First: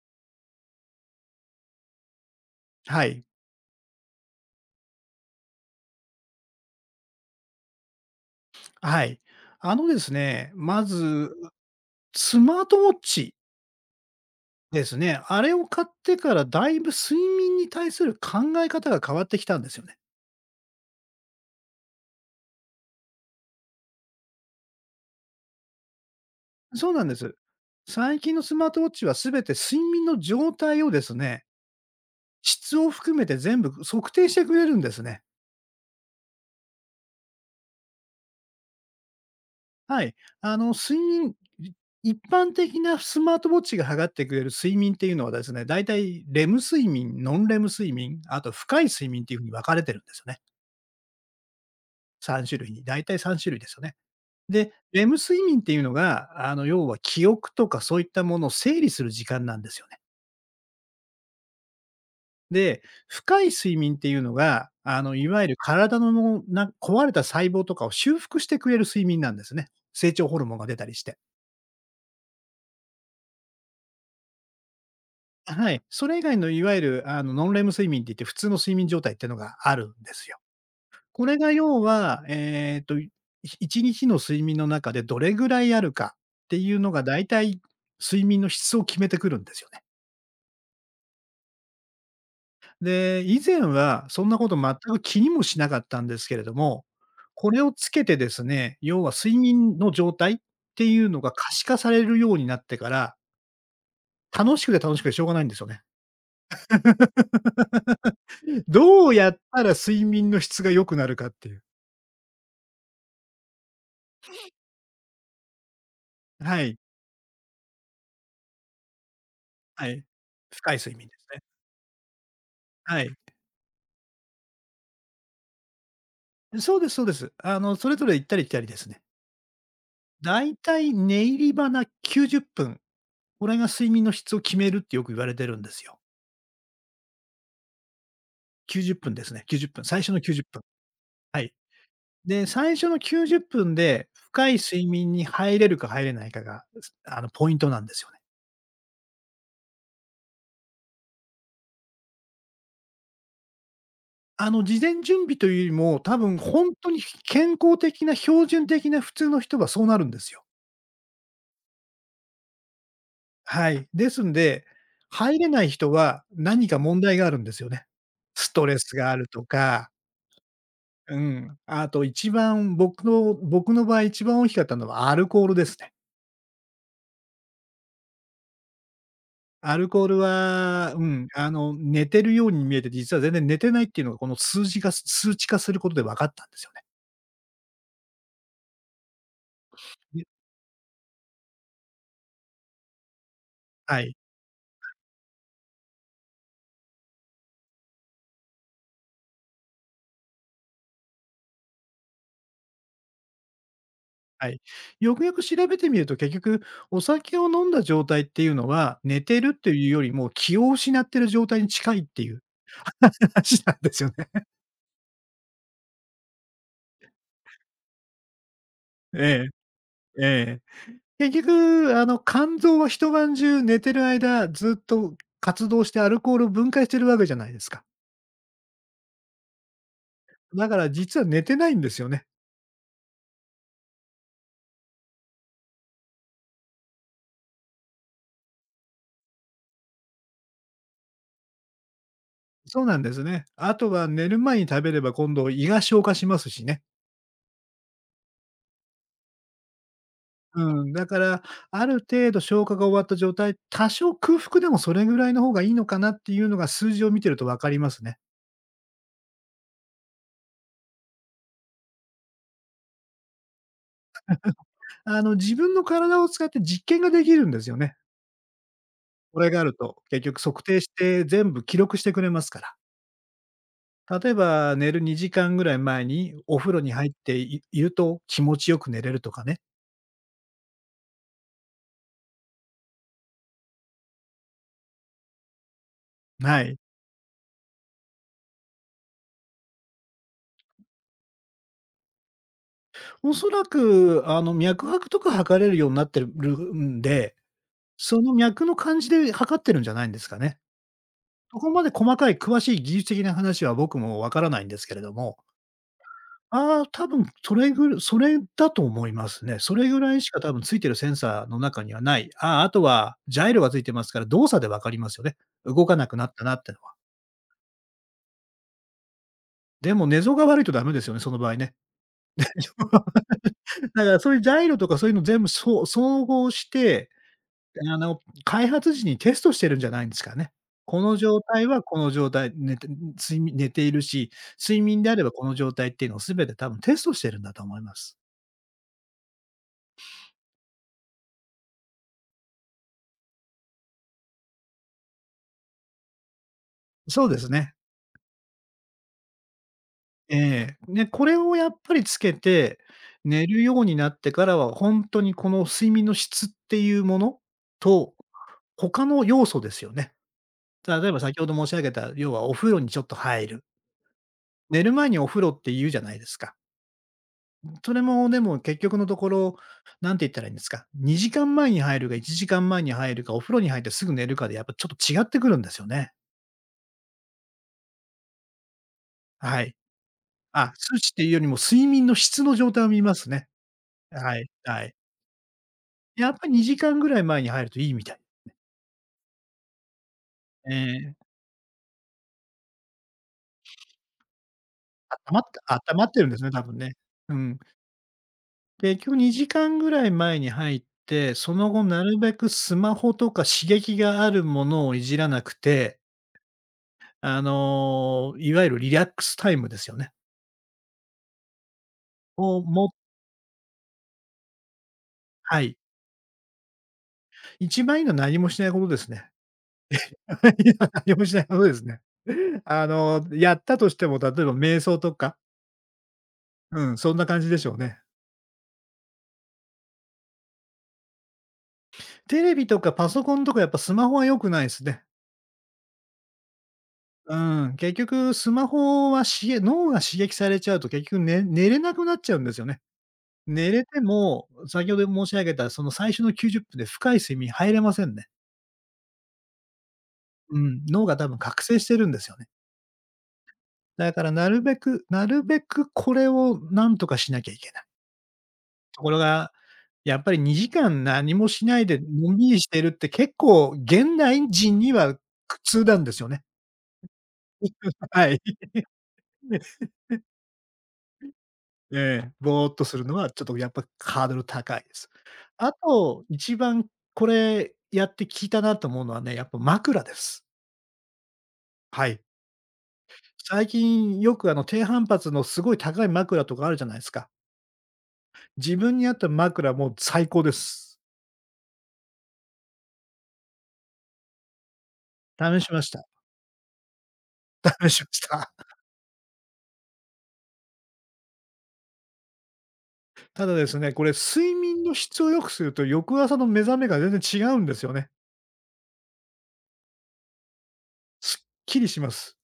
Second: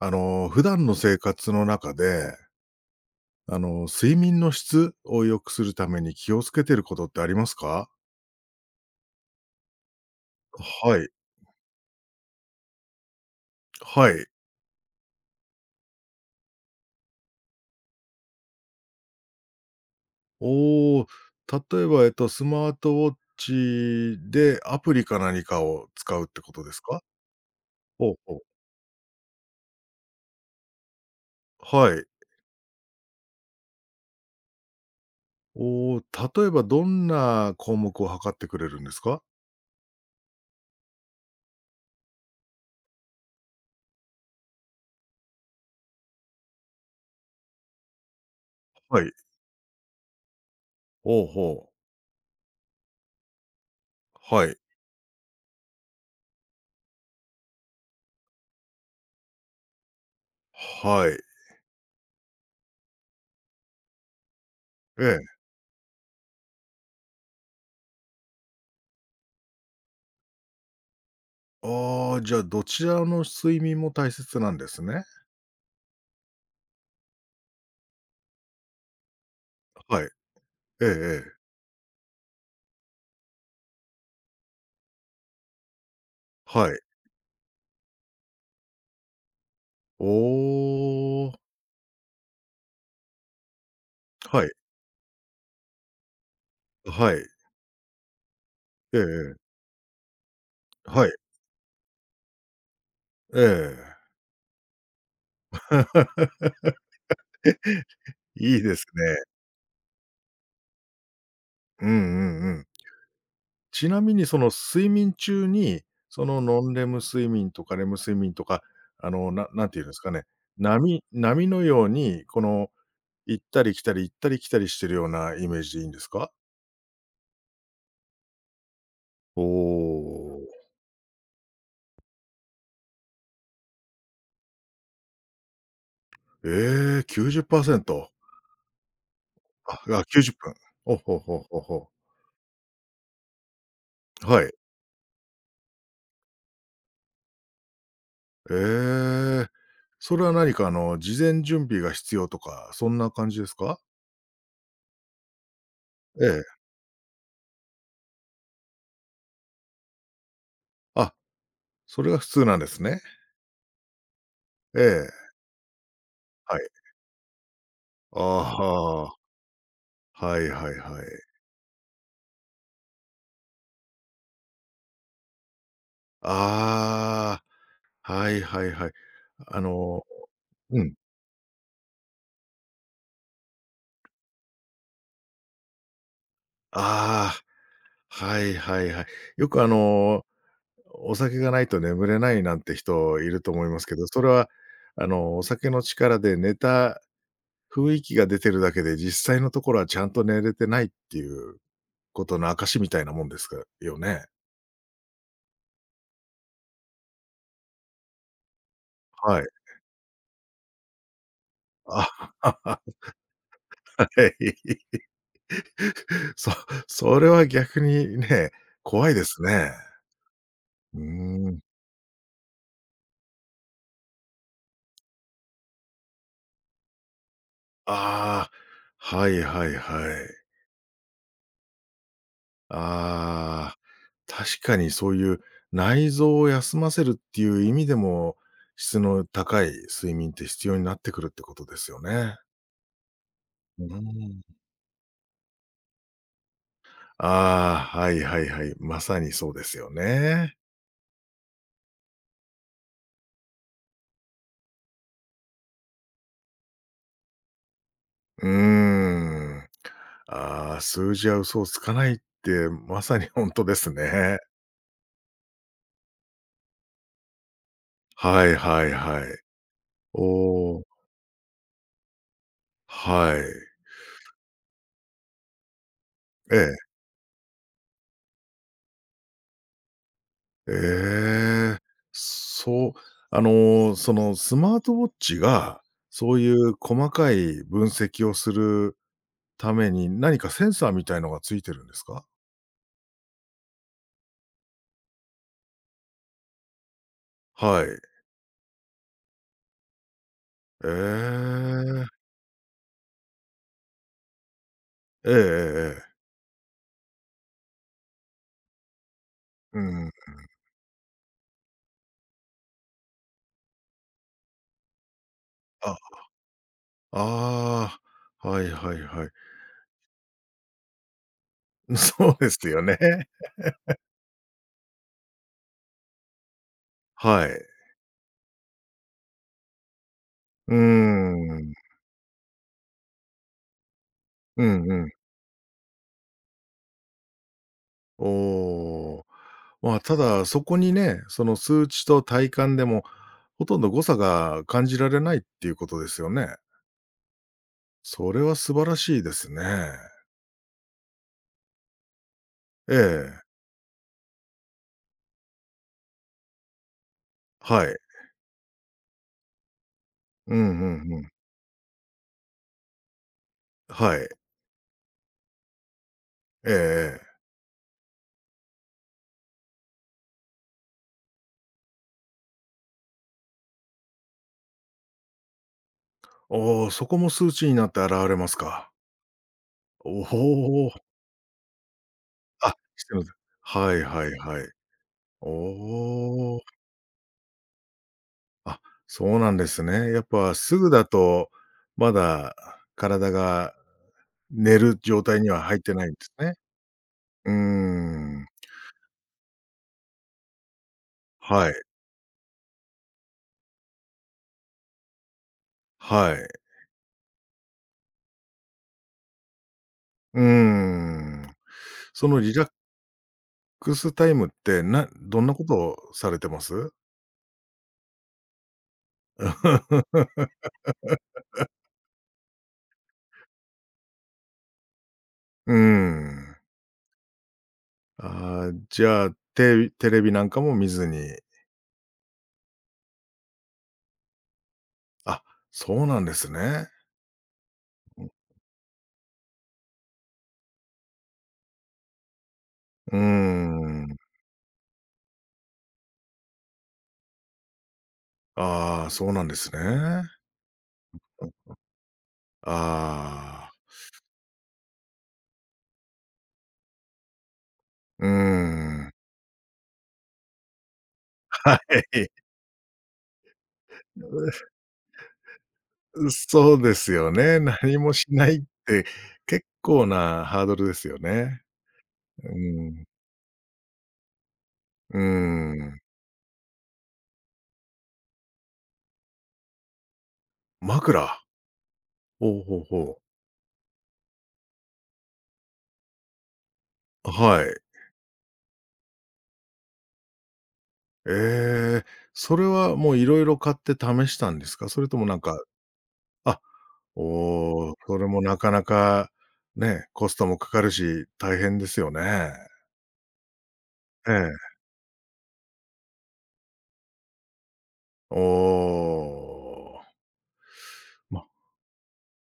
普段の生活の中で、はい。睡眠の質を良くするために気をつけてることってありますか？はい。あのですね、まはい、ず、スマートウォッチはい。ですね。あれを買ってからだいぶ睡眠に対する考え方が変わってきたんですよね。おお、例えば、スマートウォッチでアプリか何かを使うってことですそうか？なんです。ほう最近ほう。のスマートウォッチはすべて睡眠の状態をですね、はい。質を含めて全部測定してくれるんですね。おお、例えばどんな項目を測ってくれるんですか？はい。あの、睡眠、い一般的なスマートウォッチが測ってくれる睡眠っていうのはですね、だいたいレム睡眠、ノンレム睡眠、あと深いは睡い。眠っていうふうに分かれてるんですよね。ほうほう。3種類に、大体3種類ですよね。はい。で、レム睡眠っていうのが、要は記憶とかそういったものを整理する時間なんですよね。はい。で、深い睡眠っていうのが、ええ。いわゆる体の壊れた細胞とかを修復してくれる睡眠なんですね。成長ホルモンが出たりして。ああ、じゃあ、どちらの睡眠も大切なんですね。はい。それ以外のいわゆる、ノンレム睡眠って言って、普通の睡眠状態っていうのがあるんはい。ですよ。えええこえ。れが要は、1日の睡眠の中でどれぐらいあるかってはいい。うのが、だいたい睡眠の質を決めてくるんですよね。おお、で、以前はそんなはこい、と全く気にもしなかったんですけれども、はい。これをつけてですね、ええ要はえ睡え、眠の状態っていはうい、のが可視化されるようになってから、ええ。楽しくて楽しくてしょうがないんですよね。いいですどうね。やったら睡眠の質が良くなるかっていう。うんうんうん。ちなみにその睡眠中に、そのはノンい、レム睡眠とかレム睡眠とか、なんて言うはんですい。かね、深い睡波眠ですね。波のように、この、はい。行ったり来たり行ったり来たりしてるようなイメージでいいんですか？そうですそうです。それぞれ行ったり来たりですね。おだおいたい寝入りばな90分、これが睡眠の質を決めるってよく言われてるんですよ。ー、ええー、90%。90分ですね、90あ、分、最あ、初の90 90分。分。お、ほはほい。ほほで、最初の90分では深いい。睡眠に入れるか入れないかが、すあの、ポイントなんですよね。ええ。それは何か事前準備が必要とか、そんな感じですか？事前準備というよりも、多え分え。本当に健康的な標準的な普通の人はそうなるんですよ。あ、それが普通なんですね。はい。ですんで、ええ、入れない人はは何い。か問題があるんですよね。ああ、ストレスがあはるとか、いはいはい。うん。あと一番僕の場合一番大きかったのはアルコールですね。ああ、はいはいはい。あアルコのールうは、ん。寝てるように見えて、実は全然寝てないっていうのが、この数字が数値化することで分かったんですよね。ああ、はいはいはい。よくで、お酒がないと眠れないなんて人いると思いますけはど、い、それはお酒の力で寝た雰囲気が出てるだけで、実際のところはちゃんと寝れてないっていうことの証みたいなもんですかよね。はい。よくよく調べてみると、結局お酒を飲んだ状態っていうのは、寝はてい。るっていうよりも気を失ってる状態に近いっあ、ていう は 話なんでい。すよね。そそれは逆にね、怖いですえね。え。ええ。うー結ん。局、肝臓は一晩中寝てる間、ずっと活動してアルコールを分解してるわけじゃないですか。ああ、はいはいはい。だから実は寝てないんですよね。ああ、確かにそういう内臓を休ませるっていう意味でも、質の高い睡眠って必要になってくるってことですよね。そうなんですね。あうとーは寝るん。前に食べれば今度胃が消化しますしね。ああ、はいはいはい。まさにそうですよね。うん、だから、ある程度消化が終わった状態、多少空腹でもそれぐらいの方がいいのかなっていうのが数字を見てると分かりますね。うーん。ああ、数字は嘘をつかないって、まさに本当ですね。自分の体を使って実験ができるんですよね。はいはいはい。これがあると、結局測お定お、して全部記録してくれますから。はい。例えば、寝る2時間ぐらい前にえお風え。呂に入っていいると気持ちよく寝れるとかね。ええ。そう、そのスマートウォッチが、そういはうい。細かい分析をするために、何かセンサーみたいのがついてるんですか？おそらく、脈拍とか測れるようになってるんで、はい。その脈の感じで測ってるんじゃないんですかね。えそこまで細え。かい詳しい技術的な話は僕もわからないんですけれどえええも、えええ。ああ、多分それぐらそれだと思いますね。そうれぐんうん。らいしか多分ついてるセンサーの中にはない。ああ、あとはジャイロがついてますから、動作でわかりますよね。動かあ、なくなったなって、ああ、はいはいはい。でも寝相が悪いとダメですよね、その場合ね。そうですよね。だからそういうジャイロとかそういうの全部、そう総合して、はい。開発時にテストしてるんじゃないんですかね。うーこの状態ん。はこの状態、寝ているし、う睡ん眠うでん。あればこの状態っていうのを全て多分テストしてるんだと思います。おお。まあ、ただ、そこにね、その数値と体感でも、ほとんど誤差が感じられないっていうことですよね。そうですね。それは素晴らしいですね。ええ。ね、これをやっぱりつけて、ええ。寝るようになってからは本当にこの睡眠の質っていうものはい。と、他の要素ですよね。うんう例えんばうん。先ほど申し上げた、要はお風呂にちょっと入る。はい。寝る前にお風呂って言うじゃないですか。えええ。それもでも結局のところ、なんて言ったらいいんですか、2時間前に入るか1時間前に入るか、お風呂に入ってすぐ寝るかでやっぱちょっと違ってくるんですよね。おお、そこも数値になって現れますか。はい。おあ、お。数値っていうよりも睡眠の質のあ、状態を見しまてますす。ね。はいはいはい、はい。はい。おやっぱりお。2時間ぐらい前に入るといいみたい。あ、そうなんですね。やっぱすぐだええ。と、まだ体が寝る状態にはあっ入ったてまないっんでてるんすですね、ね。多分ね。ううーん。ん。結局2時間ぐらい前に入って、そはのい。後なるべくスマホとか刺激があるものをいじらなくて、はい。いわゆるリラックスタイムですよね。うーん。そのリをラッもクスタイムって、どんなはことい。をされてます？一番いいのは何もしないことですね。何もしないことですね。やったとしても、例えば瞑想とか、うーん。うん、そんな感じでしょうね。じゃあ、テレビなんかも見ずに。テレビとかパソコンとかやっぱスマホは良くないですね。あ、そうなんですね。うん、結局スマホは脳が刺激されちゃうと結局ね寝れなくなっちゃうんですよね。ううー寝れてん。も、先ほど申し上げたその最初の90分で深い睡眠入れませんね。ああ、そうなんですね。うん、脳が多分覚醒してるんですよね。ああ、だからなるべくこれをなんとかしなきゃいけない。うーとこん。ろが、やっぱり2時間何もしなはいでい。のんびりしてるって結構現代人には苦痛なんですよね。そうですよね。何 もしはない。いって結 構なハードルですよね。ええ、うぼーっとするん。のはちょっとやっぱハードル高いです。うあん。と、一番これやって効いたなと思うのはね、やっぱ枕です。枕。はい。ほうほうほう。最近よくあの低反発のすごい高い枕とかあるじゃないですか。はい。自分に合った枕もう最高です。ええ、それはもういろいろ買って試したんですか？それともなんか、試しました。あ、試おお、しまそしれもた。なかなかね、コストもかかるし、大変ですよね。ただですね、これえ睡え。眠の質を良くすると翌朝の目覚めが全然違うんですよね。おお。すっま、きりします。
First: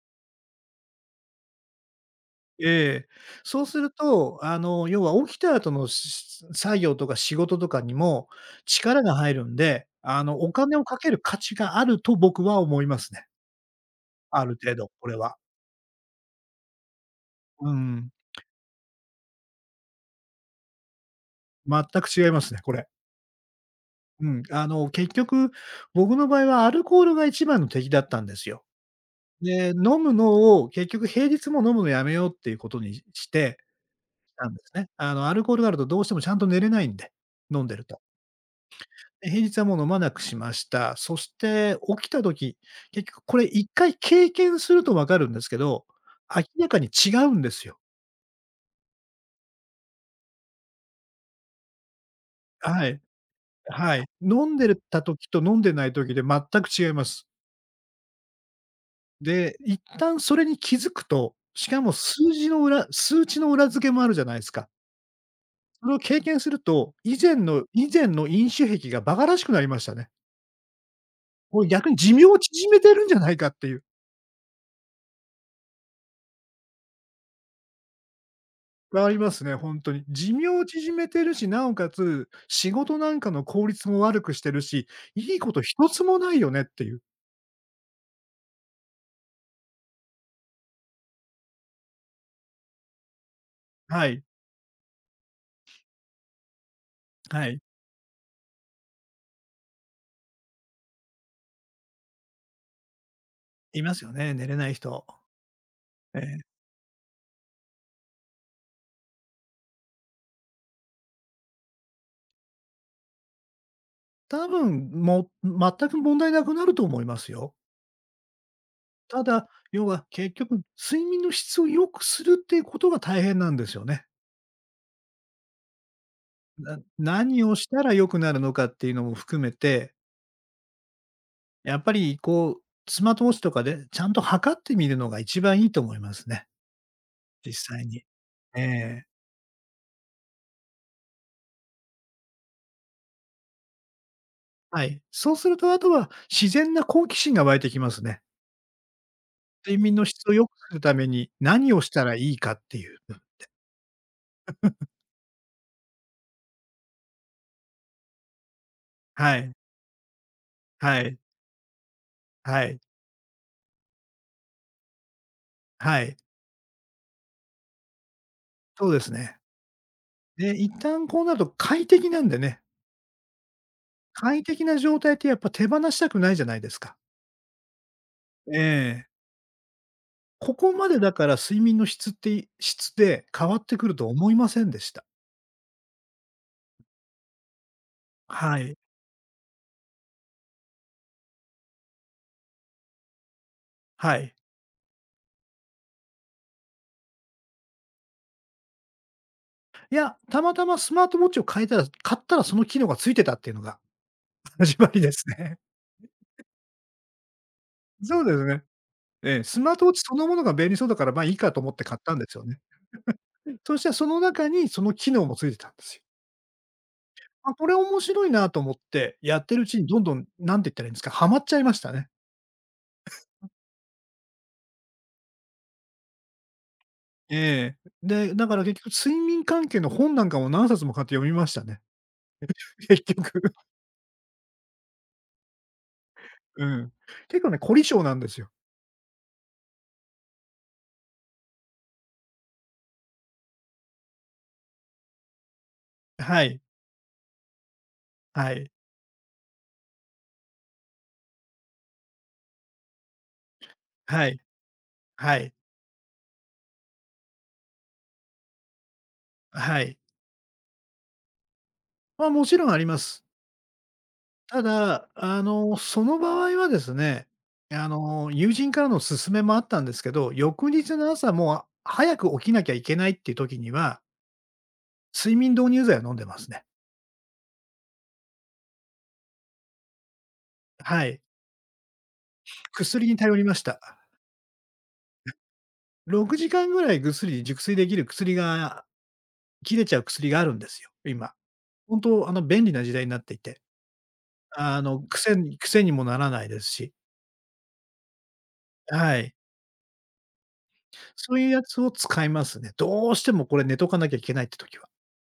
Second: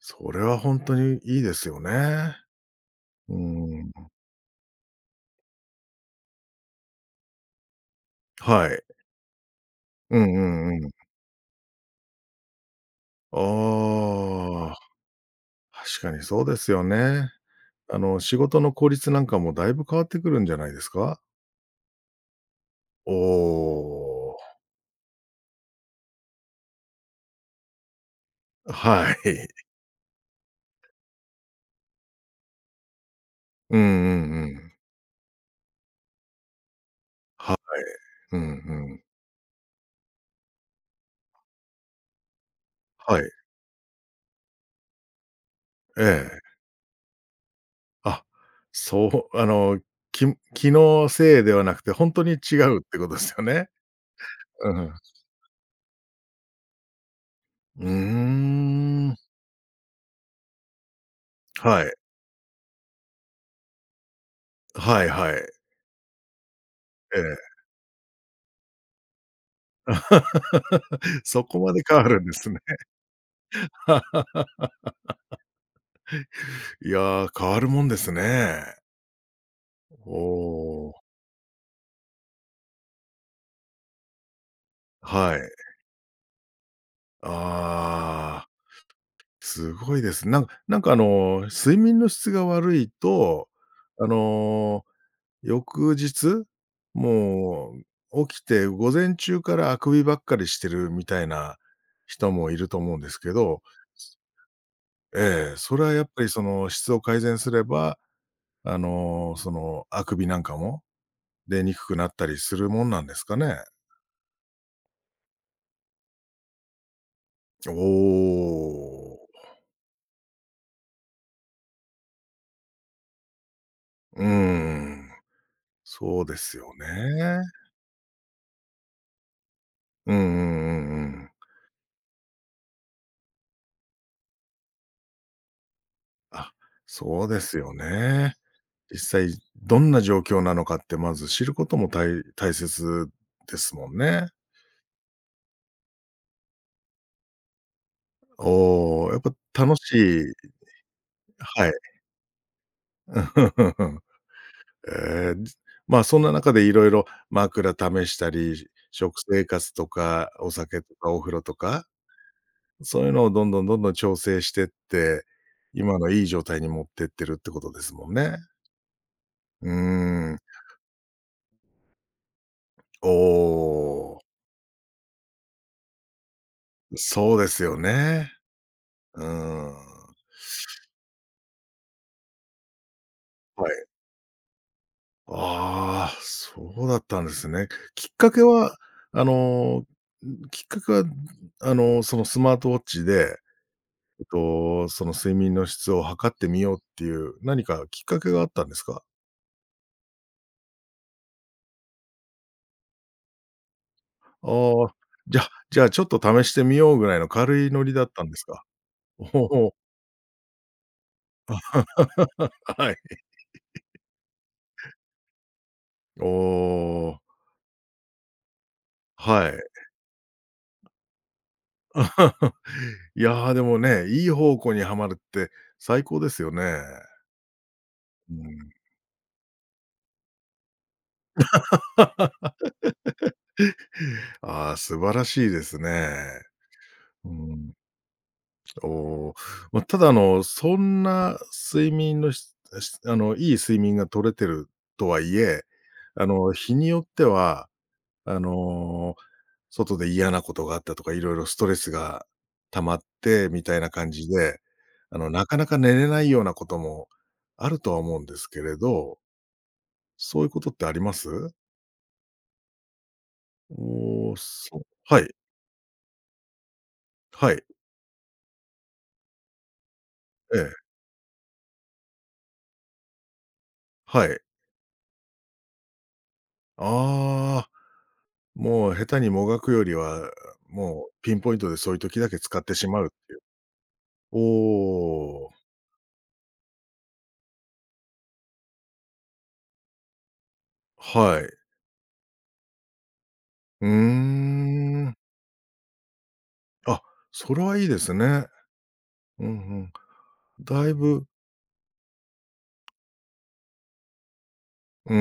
それはほんとにいいですよね。ええ。うそうすーるん。と、要は起きた後の作業とか仕事とかにもはい。力が入るんで、うんうお金をんうかん。ける価値があると僕は思いますね。あるあ程度、これは。あ、確かにそうですよね。うん。仕事の効率なんかもだいぶ変わってくるんじゃないですか？全く違いますね、これ。おお、結局、僕の場合はアルコールが一番の敵だったんですよ。はい。で、飲むのを結局平日も飲むのやめようっていうことにしてうんうんうたんですん。ね。アルコールがあるとどうしてもちゃんと寝れないんで、はい。飲んでると。うんうん。で、平日はもう飲まなくしました。そして起きた時、結は局い。これ一回経験するとわかるんですけど、ええ。明らかに違うんですよ。あ、そう、き気のせいではなくて、ほんとに違うっはてい。ことですよね。はい。飲んでうるん。た時と飲んでない時で全く違います。うーん。で、一旦それに気づくと、しかはもい。数値の裏付けもあるじゃないすか。はいはい。それを経験すると、以え前え。の以前の飲酒癖が馬鹿らしくなりましたね。そここれまで逆に変わ寿るん命でをすね。縮めてるんじゃないかっていう。いや、変わるもんですね。ありますね、ほんとに。お寿命をお、縮めてるし、なおかつ、仕事なんかの効率も悪くしてるし、いはいい。こと一つもないよねっていう。ああ、すごいです。なんか睡眠の質が悪いと、あはい、の、翌日、はい。もう起きて午前中からあくびばっかりしてるみたいな人もいると思うんですけど、いますよね、寝れない人。ええ、それはやっえぱりえ。その質を改善すれば、あくびなんかも出にくくなったりするもんなんですかね？多分、もう全く問題なくなると思いますよ。おお、ただ、要は結局、睡眠の質を良くするっていうことが大変なんですよね。うーん。そうですよなね。何をしたら良くなるのかっていうのも含めて、うんうんうんうん。やっぱりこう、スマートウォッチとかでちゃんと測ってみるのが一番いいと思いますね、あ、そうですよ実際に。ね。え実え、際どんな状況なのかってまず知ることも大切ですもんね。はい。そうするとあとは自然な好奇心が湧いてきますね。おお、やっぱ楽睡し眠の質を良くいするためには何い。をしたらいいかっていう。ええ、ま、そんな中でいろいろ枕試したり、食は生い、活とか、お酒とはかい、お風呂とか、はい、そういうのをどんどんどんどん調整してって、今はのい。いい状態に持ってってるってことですもんね。そうですね。うーん。で、一旦こうなると快適なんでね。おお、快適な状態ってやっぱ手放したくないじゃないですか。そうですよね。ええ。うーん。ここまでだから睡眠の質って、質で変わっはてくい。ると思いませんでした。ああ、そうだったんですね。きっかけはい、は、あの、きっかけは、そのスマートウォッチで、はい。その睡眠の質を測ってみようっていう、何かきっかけがあったんですか？いや、たまたまスマートウォッチを変えたら買ったらその機能がついてたっていうのが あ 始まあ、りですじゃね。じゃあ、ちょっと試してみようぐらいの軽いノリだっそうたんでですすね。か？えおえ。スマお。ートウォッチそのものが便利そうだから、ま、いいかと思って買ったんですよね。はい。そしたらその中にその機能もついてたんですよ。おお、あ、これ面白いなと思ってやっはてい。るうちにどんどん、なんて言ったらいいんですか、はまっちゃいましたね。いやー、でもね、いい方向にはまるって最高ですよね。ええ。で、うだからん。結局睡眠関係の本なんかも何冊も買って読みましたね。結局。ああ、素晴らしいですね。うん。う結構ね、ん。凝り性なんですよ。おお、まあ、ただ、そんな睡眠のししあの、いい睡眠が取れてるとはいえ、はい。日によっては、あはい。の、外で嫌なことがあったとか、いろいろストレスが溜まってみたいな感はじい。で、はない。かなか寝れないようなこともあるとは思うんですけれど、はい。そういうことってあります？ま、もちろんあります。おお、たそうだ、はい、あの、その場合はですね、はい、あの、友人からの勧めもあったんですけど、え翌え、日の朝もう早く起きなきゃいけないっていう時には、はい。睡眠導入剤を飲んでますね。ああ、もう下手にもがくよりは、もはうい。ピンポイントでそういう時だけ使ってしま薬うっにてい頼う。りました。おお、6時間ぐらいぐっすり熟睡できる薬が切れちゃう薬があるんですよ、今。はい。本当、あの、便利な時代になっていて。うーあの、ん。癖にもならないですし。あ、それはいいですね。はい。うんうん。だいぶそういうやつを使いますね。どうしてもこれ寝とかなきゃいけないって時は。うー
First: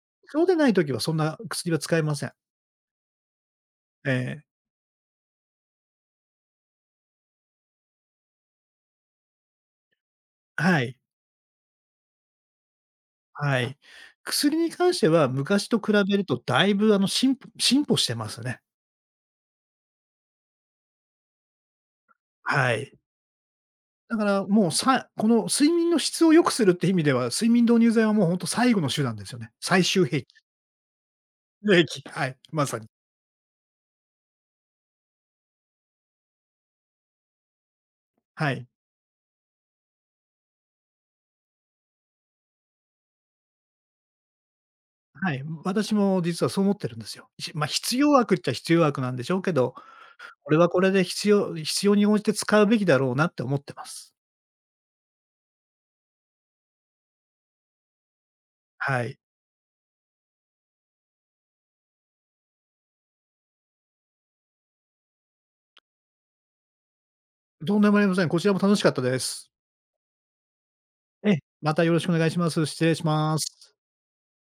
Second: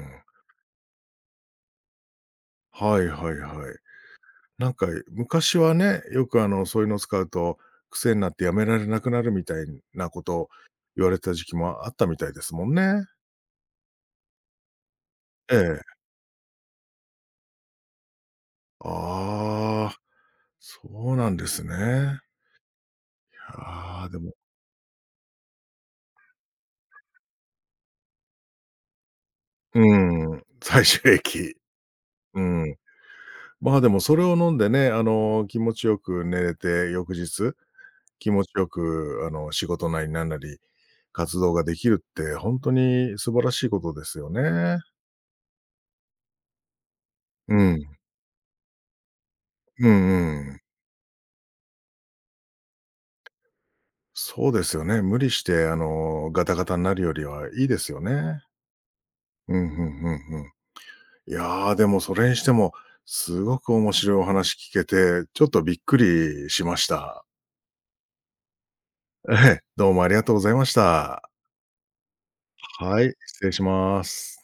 ん。そうでない時はそんな薬は使いません。はいはいはい。ええ。なんか昔はね、よくそういうのを使うと、癖になってやめられなくなるみたいなことをはい。言われた時期もあったみたいですもんね。はい。薬に関してはえ昔とえ。比べるとだいぶあの、進歩してますね。ああ、そうなんですね。はい。ああ、だでかもらもう、この睡眠の質を良くするって意味では、睡眠導入剤はもうほんと最後の手段ですよね。最う終兵器。ん、最終駅。兵器、はい、うまん。さに。まあ、でもそれを飲んでね、気持ちよく寝れて、翌日、気持はちい。よく仕事なりなんなり、活動ができるって本当に素晴らしいことですよね。はい、私も実はそう思ってるんですよ。うまあ、ん。必要悪っちゃ必要悪なんでしょうけど、うんこうれん。はこれで必要に応じて使うべきだろうなって思ってます。そうですよね。無理して、ガタガタになるよりはいいですよね。はい。うん、うんうんうん。いやー、でもそれにしても、すごく面白いお話聞けて、ちょっとびっくりしました。とんでもありません。こちらも楽しかったでえす。え、どうもありがとうございました。ええ、またよろしくお願いします。失礼はしい、ま失礼しす。ます。